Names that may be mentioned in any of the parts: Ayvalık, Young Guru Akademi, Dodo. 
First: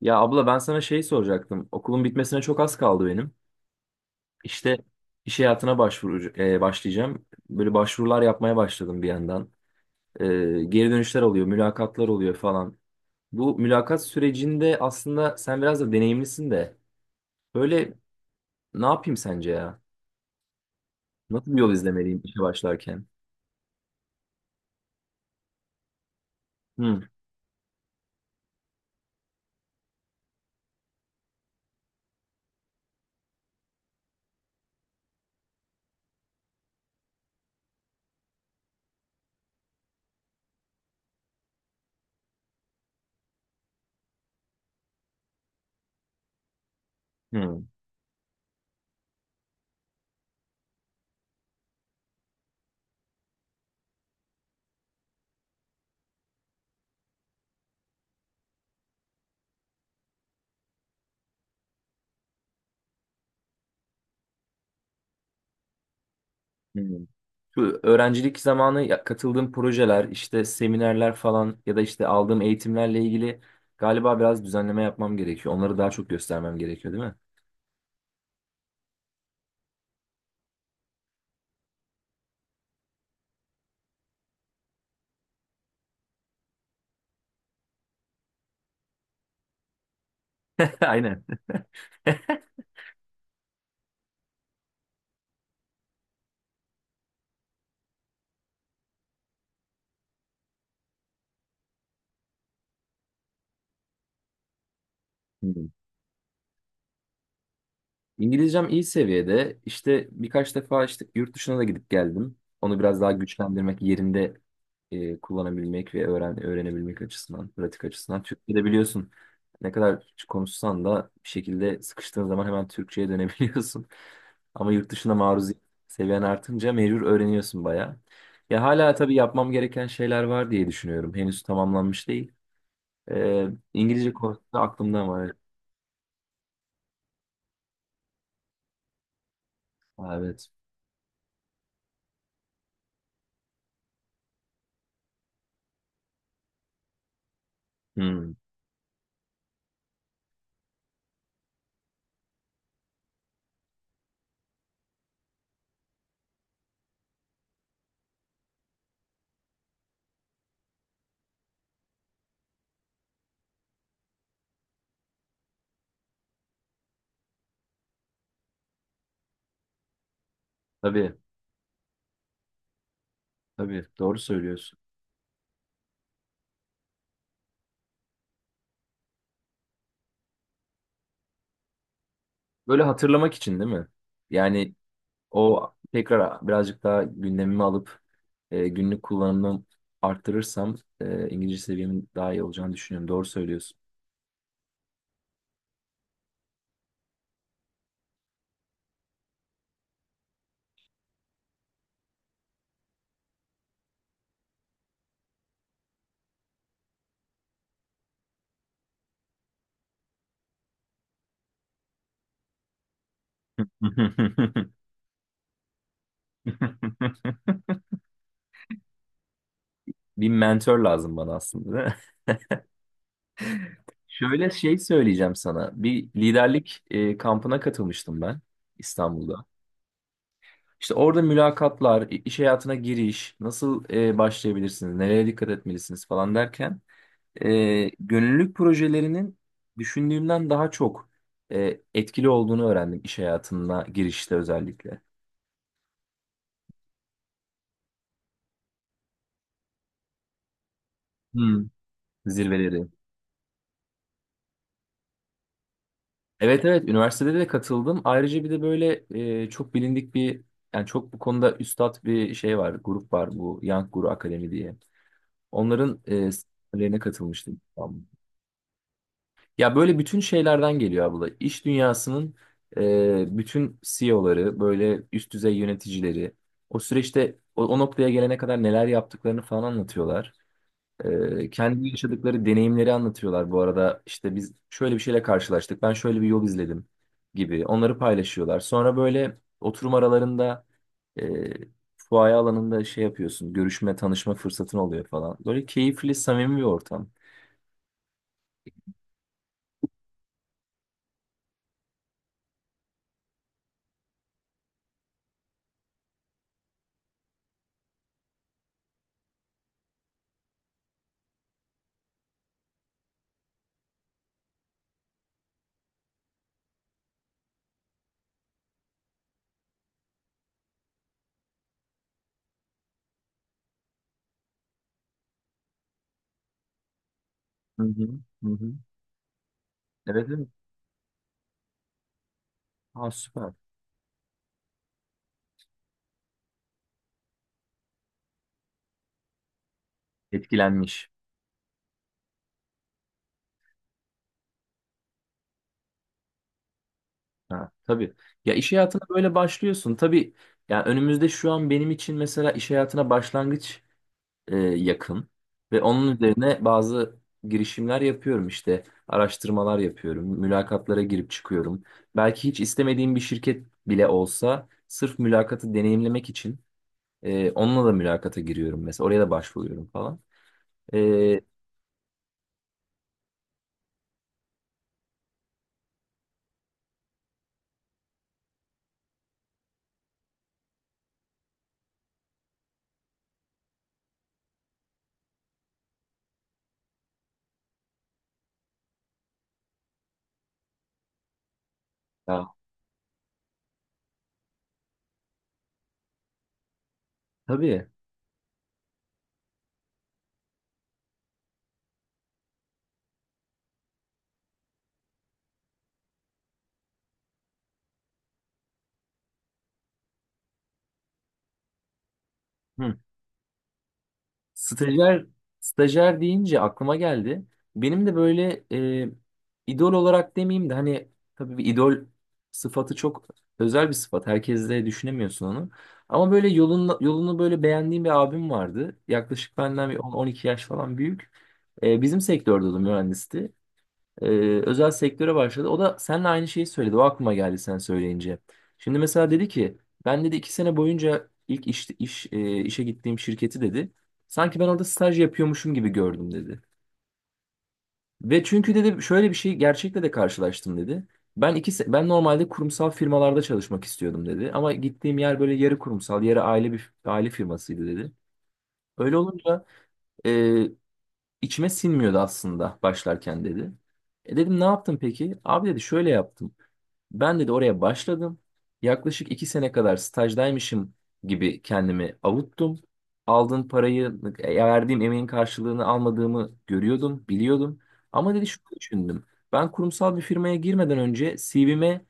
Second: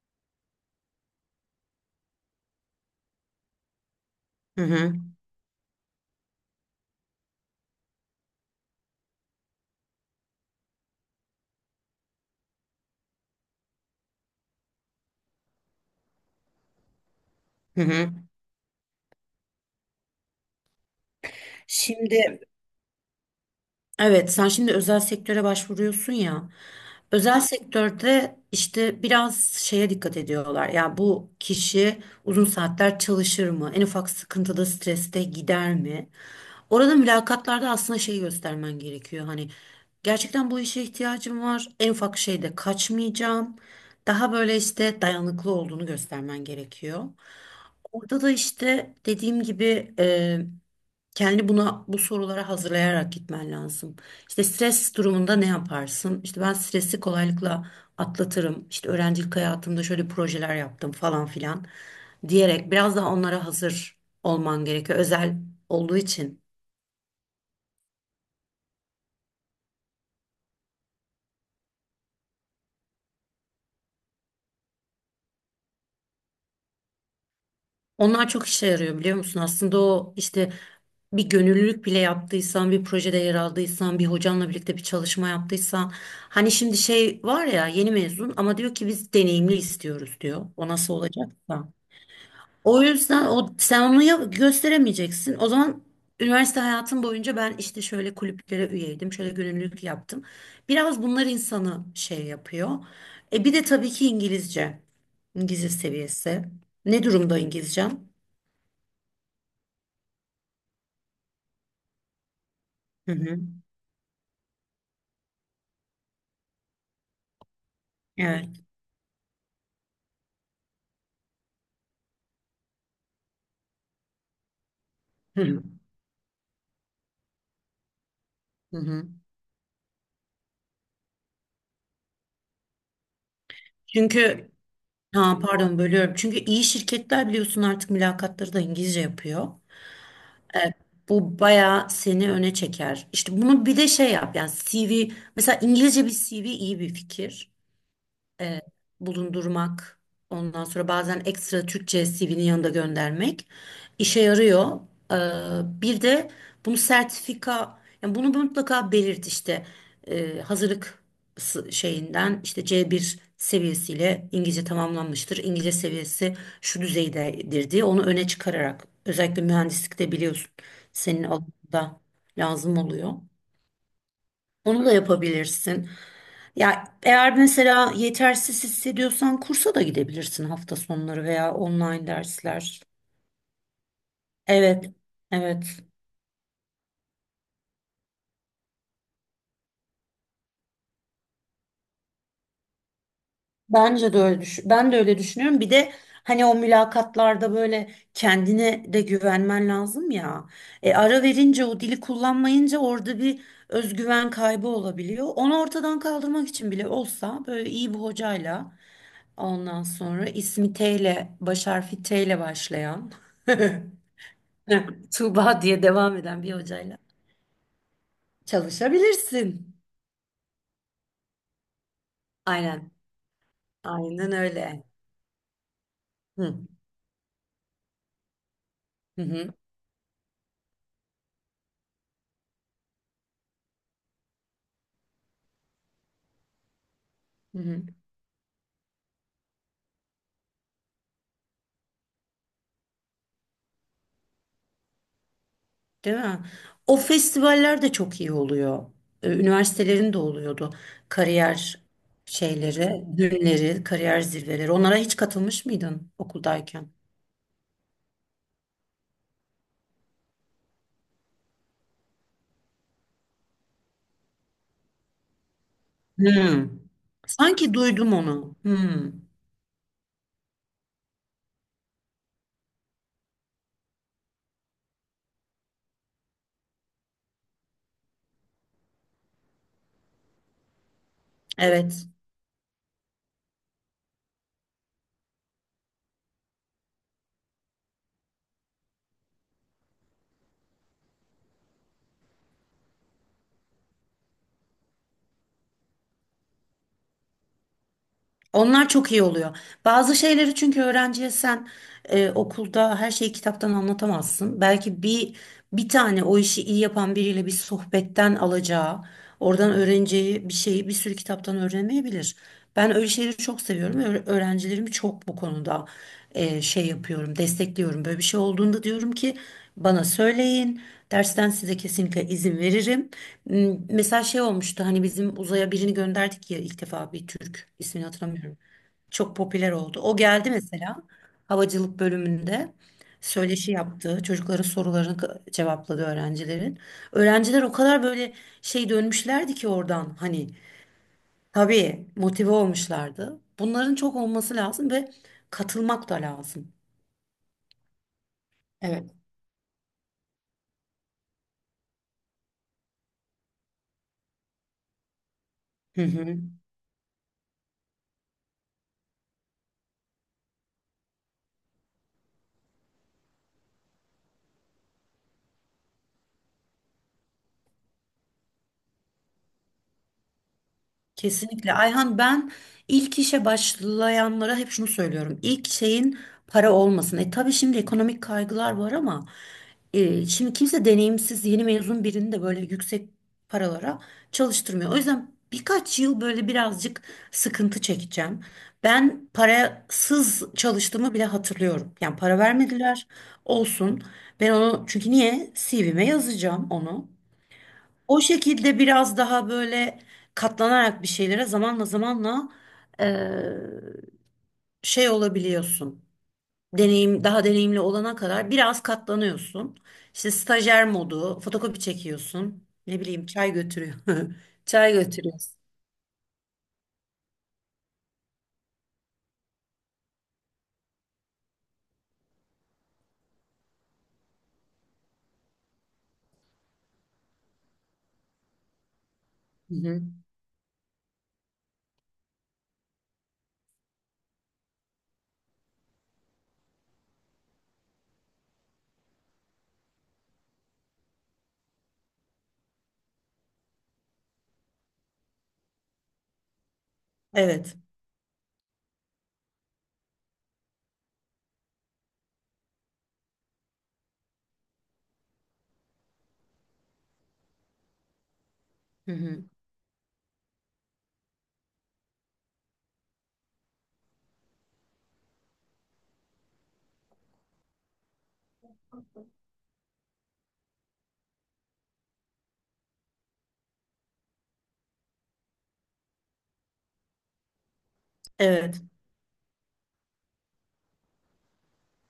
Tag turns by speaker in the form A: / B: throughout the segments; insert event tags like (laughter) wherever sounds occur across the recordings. A: Ya abla ben sana şey soracaktım. Okulun bitmesine çok az kaldı benim.
B: Hı
A: İşte
B: hı,
A: iş hayatına başvuru, başlayacağım. Böyle başvurular yapmaya başladım bir yandan. E, geri dönüşler oluyor, mülakatlar oluyor falan. Bu mülakat sürecinde aslında sen biraz da deneyimlisin de.
B: hı
A: Böyle
B: hı.
A: ne yapayım sence ya? Nasıl bir yol izlemeliyim
B: Şimdi
A: işe başlarken?
B: evet sen şimdi özel sektöre başvuruyorsun ya.
A: Hı,
B: Özel sektörde işte biraz şeye dikkat ediyorlar. Ya bu kişi uzun saatler çalışır mı? En ufak sıkıntıda, streste gider mi? Orada mülakatlarda aslında şey göstermen gerekiyor. Hani gerçekten bu işe ihtiyacım var. En ufak şeyde kaçmayacağım. Daha böyle işte dayanıklı olduğunu göstermen gerekiyor.
A: hı,
B: Orada da işte dediğim gibi kendi buna bu sorulara hazırlayarak gitmen lazım. İşte stres durumunda ne yaparsın? İşte ben stresi kolaylıkla atlatırım. İşte öğrencilik hayatımda şöyle projeler yaptım falan filan diyerek biraz daha onlara hazır olman gerekiyor. Özel olduğu için.
A: hı. Şu öğrencilik zamanı katıldığım projeler, işte seminerler falan ya da işte aldığım eğitimlerle ilgili galiba biraz düzenleme yapmam gerekiyor. Onları daha çok göstermem gerekiyor, değil mi?
B: Onlar çok işe yarıyor biliyor musun? Aslında o işte bir gönüllülük bile yaptıysan, bir projede yer aldıysan, bir hocanla birlikte bir çalışma yaptıysan. Hani şimdi şey var ya yeni mezun ama diyor ki biz deneyimli istiyoruz diyor. O
A: (laughs)
B: nasıl
A: Aynen.
B: olacaksa. O yüzden o sen onu ya- gösteremeyeceksin. O zaman üniversite hayatım boyunca ben işte şöyle kulüplere üyeydim, şöyle gönüllülük yaptım. Biraz bunlar insanı şey yapıyor. E bir de tabii ki İngilizce. İngilizce seviyesi. Ne durumda İngilizcem?
A: İngilizcem iyi seviyede. İşte birkaç defa işte yurt dışına da gidip geldim. Onu biraz daha
B: Hı hı.
A: güçlendirmek, yerinde kullanabilmek ve öğrenebilmek açısından, pratik açısından. Türkçe'de
B: Evet.
A: biliyorsun ne kadar konuşsan da bir şekilde sıkıştığın zaman hemen Türkçe'ye dönebiliyorsun. (laughs) Ama yurt dışına
B: Hı
A: maruziyet
B: hı.
A: seviyen artınca mecbur öğreniyorsun bayağı. Ya
B: Hı
A: hala
B: hı.
A: tabii yapmam gereken şeyler var diye düşünüyorum. Henüz tamamlanmış değil. E, İngilizce
B: Çünkü
A: konusunda aklımda var.
B: ha pardon bölüyorum. Çünkü iyi şirketler biliyorsun artık mülakatları da İngilizce yapıyor.
A: Ha, evet.
B: Evet, bu bayağı seni öne çeker. İşte bunu bir de şey yap yani CV mesela, İngilizce bir CV iyi bir fikir,
A: Hmm,
B: e, bulundurmak. Ondan sonra bazen ekstra Türkçe CV'nin yanında göndermek işe yarıyor. Bir de bunu sertifika, yani bunu mutlaka belirt işte. Hazırlık s- şeyinden işte c bir seviyesiyle İngilizce tamamlanmıştır. İngilizce seviyesi şu düzeydedir diye onu öne çıkararak özellikle mühendislikte biliyorsun
A: tabii.
B: senin alanında lazım oluyor.
A: Tabii doğru söylüyorsun.
B: Onu da yapabilirsin. Ya eğer mesela yetersiz hissediyorsan kursa da gidebilirsin hafta sonları veya online dersler.
A: Böyle hatırlamak için değil mi? Yani
B: Evet, evet.
A: o tekrar birazcık daha gündemimi alıp günlük kullanımımı arttırırsam İngilizce seviyemin daha iyi olacağını düşünüyorum. Doğru söylüyorsun.
B: Bence de öyle düş ben de öyle düşünüyorum. Bir de hani o mülakatlarda böyle kendine de güvenmen lazım ya. E, ara verince o dili kullanmayınca orada bir özgüven kaybı olabiliyor. Onu ortadan kaldırmak için bile olsa böyle iyi bir hocayla ondan sonra ismi T ile baş harfi T ile başlayan (laughs)
A: (laughs)
B: (laughs) Tuğba diye devam eden bir hocayla çalışabilirsin.
A: Bir mentor lazım bana aslında. Değil mi?
B: Aynen. Aynen
A: Şöyle şey
B: öyle.
A: söyleyeceğim sana. Bir
B: Hı.
A: liderlik kampına katılmıştım ben
B: Hı
A: İstanbul'da.
B: hı.
A: İşte orada mülakatlar, iş hayatına giriş, nasıl başlayabilirsiniz, nereye dikkat etmelisiniz falan derken
B: Hı hı.
A: gönüllülük projelerinin düşündüğümden daha çok etkili olduğunu öğrendim iş hayatına girişte özellikle.
B: Değil mi? O festivaller de çok iyi oluyor. Üniversitelerin de oluyordu.
A: Hmm.
B: Kariyer
A: Zirveleri.
B: şeyleri, günleri, kariyer zirveleri. Onlara hiç katılmış mıydın
A: Evet, evet,
B: okuldayken?
A: üniversitede de katıldım. Ayrıca bir de böyle çok bilindik bir yani çok bu konuda üstat bir şey var, grup var, bu Young Guru Akademi diye. Onların
B: Hı.
A: seminerlerine katılmıştım.
B: Sanki duydum onu. Hı.
A: Ya böyle bütün şeylerden geliyor abla. İş dünyasının bütün CEO'ları, böyle üst düzey yöneticileri o süreçte o noktaya gelene kadar neler yaptıklarını falan anlatıyorlar. Kendi
B: Evet.
A: yaşadıkları deneyimleri anlatıyorlar bu arada. İşte biz şöyle bir şeyle karşılaştık, ben şöyle bir yol izledim gibi onları paylaşıyorlar. Sonra böyle oturum aralarında e, fuaye alanında şey yapıyorsun, görüşme, tanışma fırsatın oluyor falan. Böyle keyifli, samimi bir ortam.
B: Onlar çok iyi oluyor. Bazı şeyleri çünkü öğrenciye sen okulda her şeyi kitaptan anlatamazsın. Belki bir bir tane o işi iyi yapan biriyle bir sohbetten alacağı, oradan öğreneceği bir şeyi bir sürü kitaptan öğrenemeyebilir. Ben öyle şeyleri çok seviyorum. Öğrencilerimi çok bu konuda şey yapıyorum, destekliyorum. Böyle bir şey olduğunda diyorum ki bana söyleyin. Dersten size kesinlikle izin veririm. M- Mesela şey olmuştu hani bizim uzaya birini gönderdik ya ilk defa bir Türk,
A: Hı
B: ismini
A: hı, hı
B: hatırlamıyorum.
A: hı.
B: Çok popüler oldu. O
A: Evet, evet.
B: geldi mesela havacılık bölümünde
A: Ha, süper.
B: söyleşi yaptı. Çocukların sorularını k- cevapladı öğrencilerin. Öğrenciler o kadar böyle şey dönmüşlerdi ki oradan hani
A: Etkilenmiş.
B: tabii motive olmuşlardı. Bunların çok olması lazım ve katılmak da lazım.
A: Ha, tabii. Ya iş hayatına
B: Evet.
A: böyle başlıyorsun. Tabii ya önümüzde şu an benim için mesela iş hayatına başlangıç yakın ve
B: Hı
A: onun
B: hı.
A: üzerine bazı girişimler yapıyorum işte. Araştırmalar yapıyorum. Mülakatlara girip çıkıyorum. Belki hiç istemediğim bir şirket bile olsa sırf mülakatı deneyimlemek için onunla da mülakata giriyorum mesela. Oraya da başvuruyorum falan. E,
B: Kesinlikle. Ayhan, ben ilk işe başlayanlara hep şunu söylüyorum. İlk şeyin para olmasın. E tabii şimdi ekonomik kaygılar var ama şimdi kimse deneyimsiz yeni mezun birini de böyle yüksek paralara çalıştırmıyor. O yüzden birkaç yıl böyle birazcık sıkıntı çekeceğim. Ben parasız çalıştığımı bile hatırlıyorum. Yani para
A: ya,
B: vermediler olsun. Ben onu çünkü niye? CV'me yazacağım onu.
A: tabii.
B: O şekilde biraz daha böyle katlanarak bir şeylere zamanla zamanla, eee, şey olabiliyorsun. Deneyim daha deneyimli olana kadar biraz katlanıyorsun. İşte stajyer modu, fotokopi çekiyorsun.
A: Hı.
B: Ne bileyim çay götürüyor. (laughs) Çay
A: Stajyer,
B: götürüyorsun.
A: stajyer deyince aklıma geldi. Benim de böyle e, idol olarak demeyeyim de hani tabii bir idol sıfatı çok özel bir sıfat. Herkes de düşünemiyorsun onu. Ama böyle yolunu, yolunu böyle beğendiğim bir abim vardı. Yaklaşık
B: Hı
A: benden bir
B: hı.
A: 10-12 yaş falan büyük. Bizim sektörde o da mühendisti, e, özel sektöre başladı. O da seninle aynı şeyi söyledi. O aklıma geldi sen söyleyince. Şimdi mesela dedi ki, ben dedi, 2 sene boyunca ilk işe gittiğim şirketi dedi. Sanki ben orada staj yapıyormuşum gibi gördüm dedi.
B: Evet.
A: Ve çünkü dedi şöyle bir şey gerçekle de karşılaştım dedi. Ben normalde kurumsal firmalarda çalışmak istiyordum dedi. Ama gittiğim yer böyle yarı kurumsal, yarı aile bir aile firmasıydı dedi.
B: Hı
A: Öyle
B: hı.
A: olunca e, içime sinmiyordu aslında başlarken dedi. Dedim ne yaptın peki? Abi dedi şöyle yaptım. Ben dedi oraya başladım. Yaklaşık 2 sene kadar stajdaymışım gibi kendimi avuttum. Aldığın parayı, verdiğim emeğin karşılığını almadığımı görüyordum, biliyordum. Ama dedi şunu
B: Evet.
A: düşündüm. Ben kurumsal bir firmaya girmeden önce CV'me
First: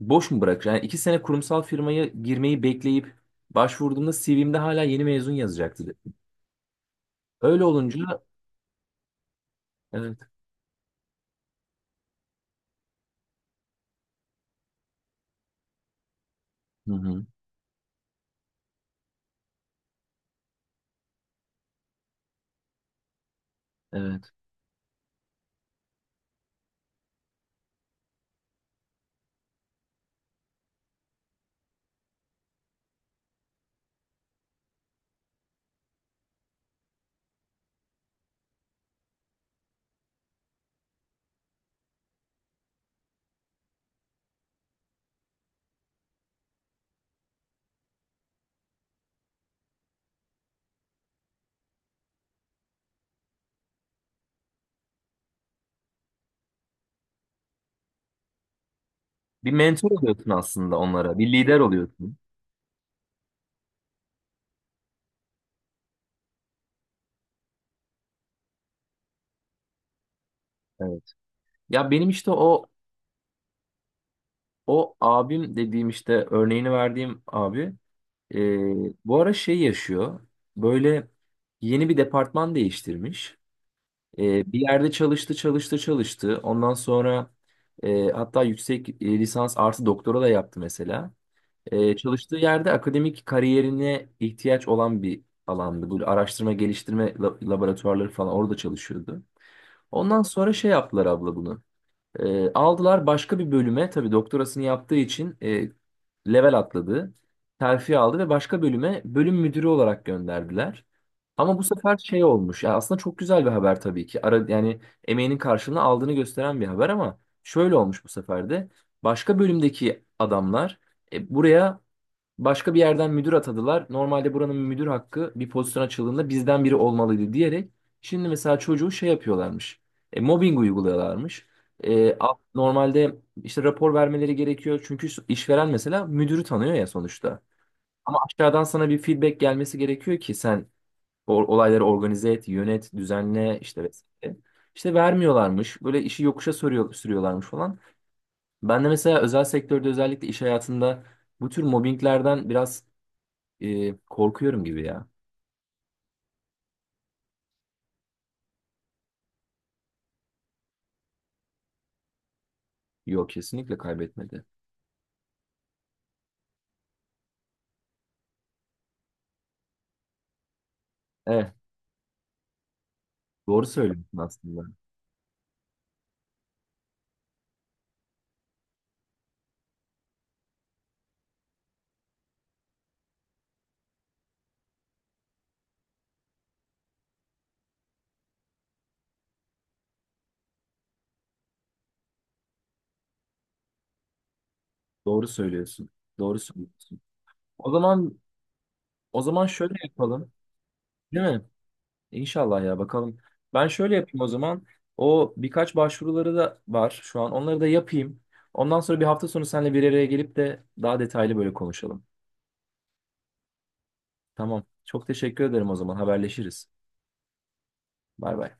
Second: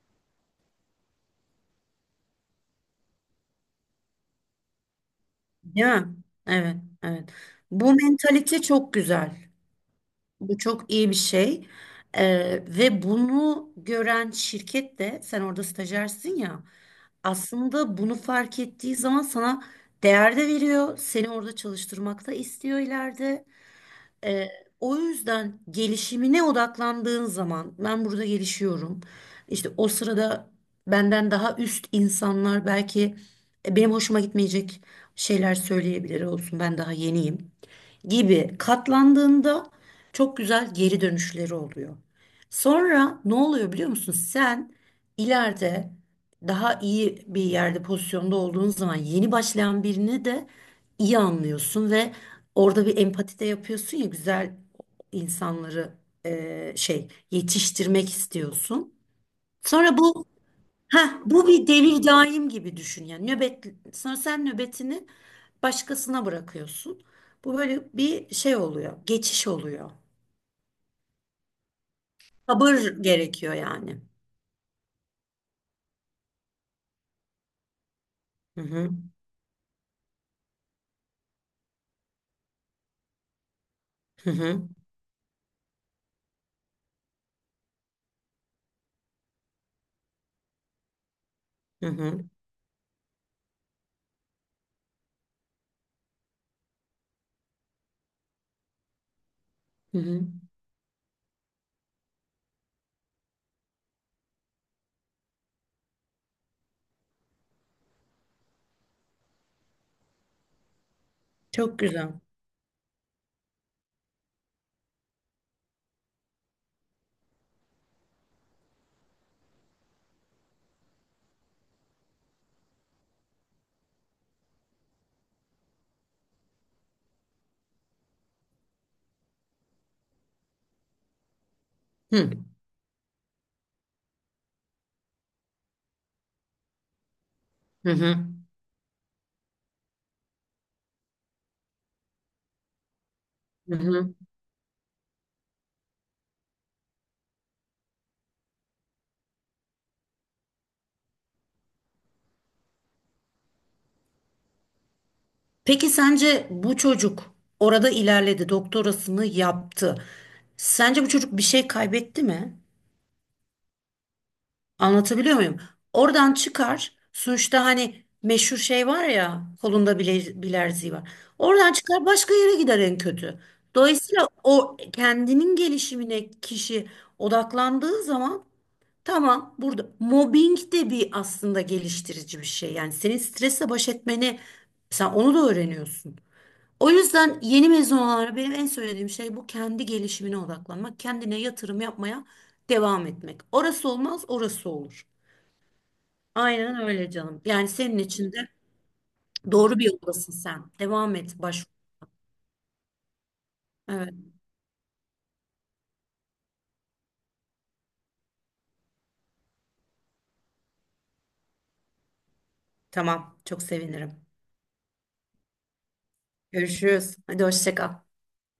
A: boş mu bırakacağım? Yani 2 sene kurumsal firmaya girmeyi bekleyip başvurduğumda CV'mde hala yeni mezun yazacaktı,
B: Değil
A: dedi.
B: mi? Evet, evet.
A: Öyle
B: Bu
A: olunca,
B: mentalite çok güzel.
A: evet.
B: Bu çok iyi bir şey. Ve bunu gören şirket de sen orada stajyersin ya,
A: Hı hı,
B: aslında bunu fark ettiği zaman sana değer de veriyor. Seni orada çalıştırmak da istiyor ileride.
A: evet.
B: Ee, O yüzden gelişimine odaklandığın zaman ben burada gelişiyorum. İşte o sırada benden daha üst insanlar belki benim hoşuma gitmeyecek şeyler söyleyebilir, olsun ben daha yeniyim gibi katlandığında çok güzel geri dönüşleri oluyor. Sonra ne oluyor biliyor musun? Sen ileride daha iyi bir yerde, pozisyonda olduğun zaman yeni başlayan birini de iyi anlıyorsun ve orada bir empati de yapıyorsun ya, güzel insanları şey yetiştirmek istiyorsun.
A: Bir mentor
B: Sonra bu,
A: oluyorsun aslında onlara.
B: ha
A: Bir
B: bu
A: lider
B: bir devir
A: oluyorsun.
B: daim gibi düşün, yani nöbet, sonra sen nöbetini başkasına bırakıyorsun. Bu böyle bir şey oluyor, geçiş oluyor.
A: Evet. Ya benim işte o
B: Sabır gerekiyor yani.
A: O abim dediğim, işte örneğini verdiğim abi, e,
B: Hı hı.
A: bu ara şey yaşıyor. Böyle yeni bir departman değiştirmiş.
B: Hı
A: Bir
B: hı.
A: yerde çalıştı çalıştı çalıştı. Ondan sonra hatta yüksek lisans artı doktora da yaptı mesela.
B: Hı
A: E,
B: hı.
A: çalıştığı yerde akademik kariyerine ihtiyaç olan bir alandı. Bu araştırma geliştirme laboratuvarları falan orada çalışıyordu.
B: Hı hı.
A: Ondan sonra şey yaptılar abla bunu. Aldılar başka bir bölüme, tabii doktorasını yaptığı için level atladı. Terfi aldı ve başka bölüme bölüm müdürü olarak gönderdiler. Ama bu
B: Çok
A: sefer
B: güzel.
A: şey olmuş. Ya aslında çok güzel bir haber tabii ki. Yani emeğinin karşılığını aldığını gösteren bir haber, ama şöyle olmuş bu sefer de. Başka bölümdeki adamlar buraya başka bir yerden müdür atadılar. Normalde buranın müdür hakkı bir pozisyon açıldığında bizden biri olmalıydı diyerek, şimdi mesela çocuğu şey yapıyorlarmış. Mobbing uyguluyorlarmış. E,
B: Hı hı.
A: a- normalde işte rapor vermeleri gerekiyor. Çünkü işveren mesela müdürü tanıyor ya sonuçta.
B: Hı
A: Ama
B: hı.
A: aşağıdan sana bir feedback gelmesi gerekiyor ki sen olayları organize et, yönet, düzenle
B: Hı
A: işte
B: hı.
A: vesaire. İşte vermiyorlarmış. Böyle işi yokuşa sürüyorlarmış falan. Ben de mesela özel sektörde özellikle iş hayatında bu tür mobbinglerden biraz korkuyorum gibi ya.
B: Peki sence bu çocuk orada ilerledi, doktorasını yaptı. Sence bu çocuk bir şey kaybetti mi?
A: Yok, kesinlikle kaybetmedi.
B: Anlatabiliyor muyum? Oradan çıkar. Sonuçta hani meşhur şey var ya, kolunda bile bilerziği var.
A: Evet,
B: Oradan çıkar başka yere gider en kötü.
A: doğru söylüyorsun
B: Dolayısıyla
A: aslında.
B: o kendinin gelişimine kişi odaklandığı zaman tamam, burada mobbing de bir aslında geliştirici bir şey. Yani senin stresle baş etmeni sen onu da öğreniyorsun. O yüzden yeni mezun olanlara benim en söylediğim şey bu, kendi gelişimine odaklanmak, kendine yatırım yapmaya devam etmek. Orası olmaz, orası olur.
A: Doğru söylüyorsun. Doğru
B: Aynen
A: söylüyorsun.
B: öyle canım. Yani
A: O
B: senin
A: zaman
B: için de
A: o zaman şöyle
B: doğru bir
A: yapalım.
B: yoldasın sen. Devam
A: Değil
B: et,
A: mi?
B: baş.
A: İnşallah ya, bakalım. Ben şöyle
B: Evet,
A: yapayım o zaman. O birkaç başvuruları da var şu an. Onları da yapayım. Ondan sonra bir hafta sonu seninle bir araya gelip de daha detaylı böyle konuşalım.
B: tamam. Çok sevinirim.
A: Tamam. Çok teşekkür ederim o zaman. Haberleşiriz.
B: Görüşürüz. Hadi hoşça kal.
A: Bay bay.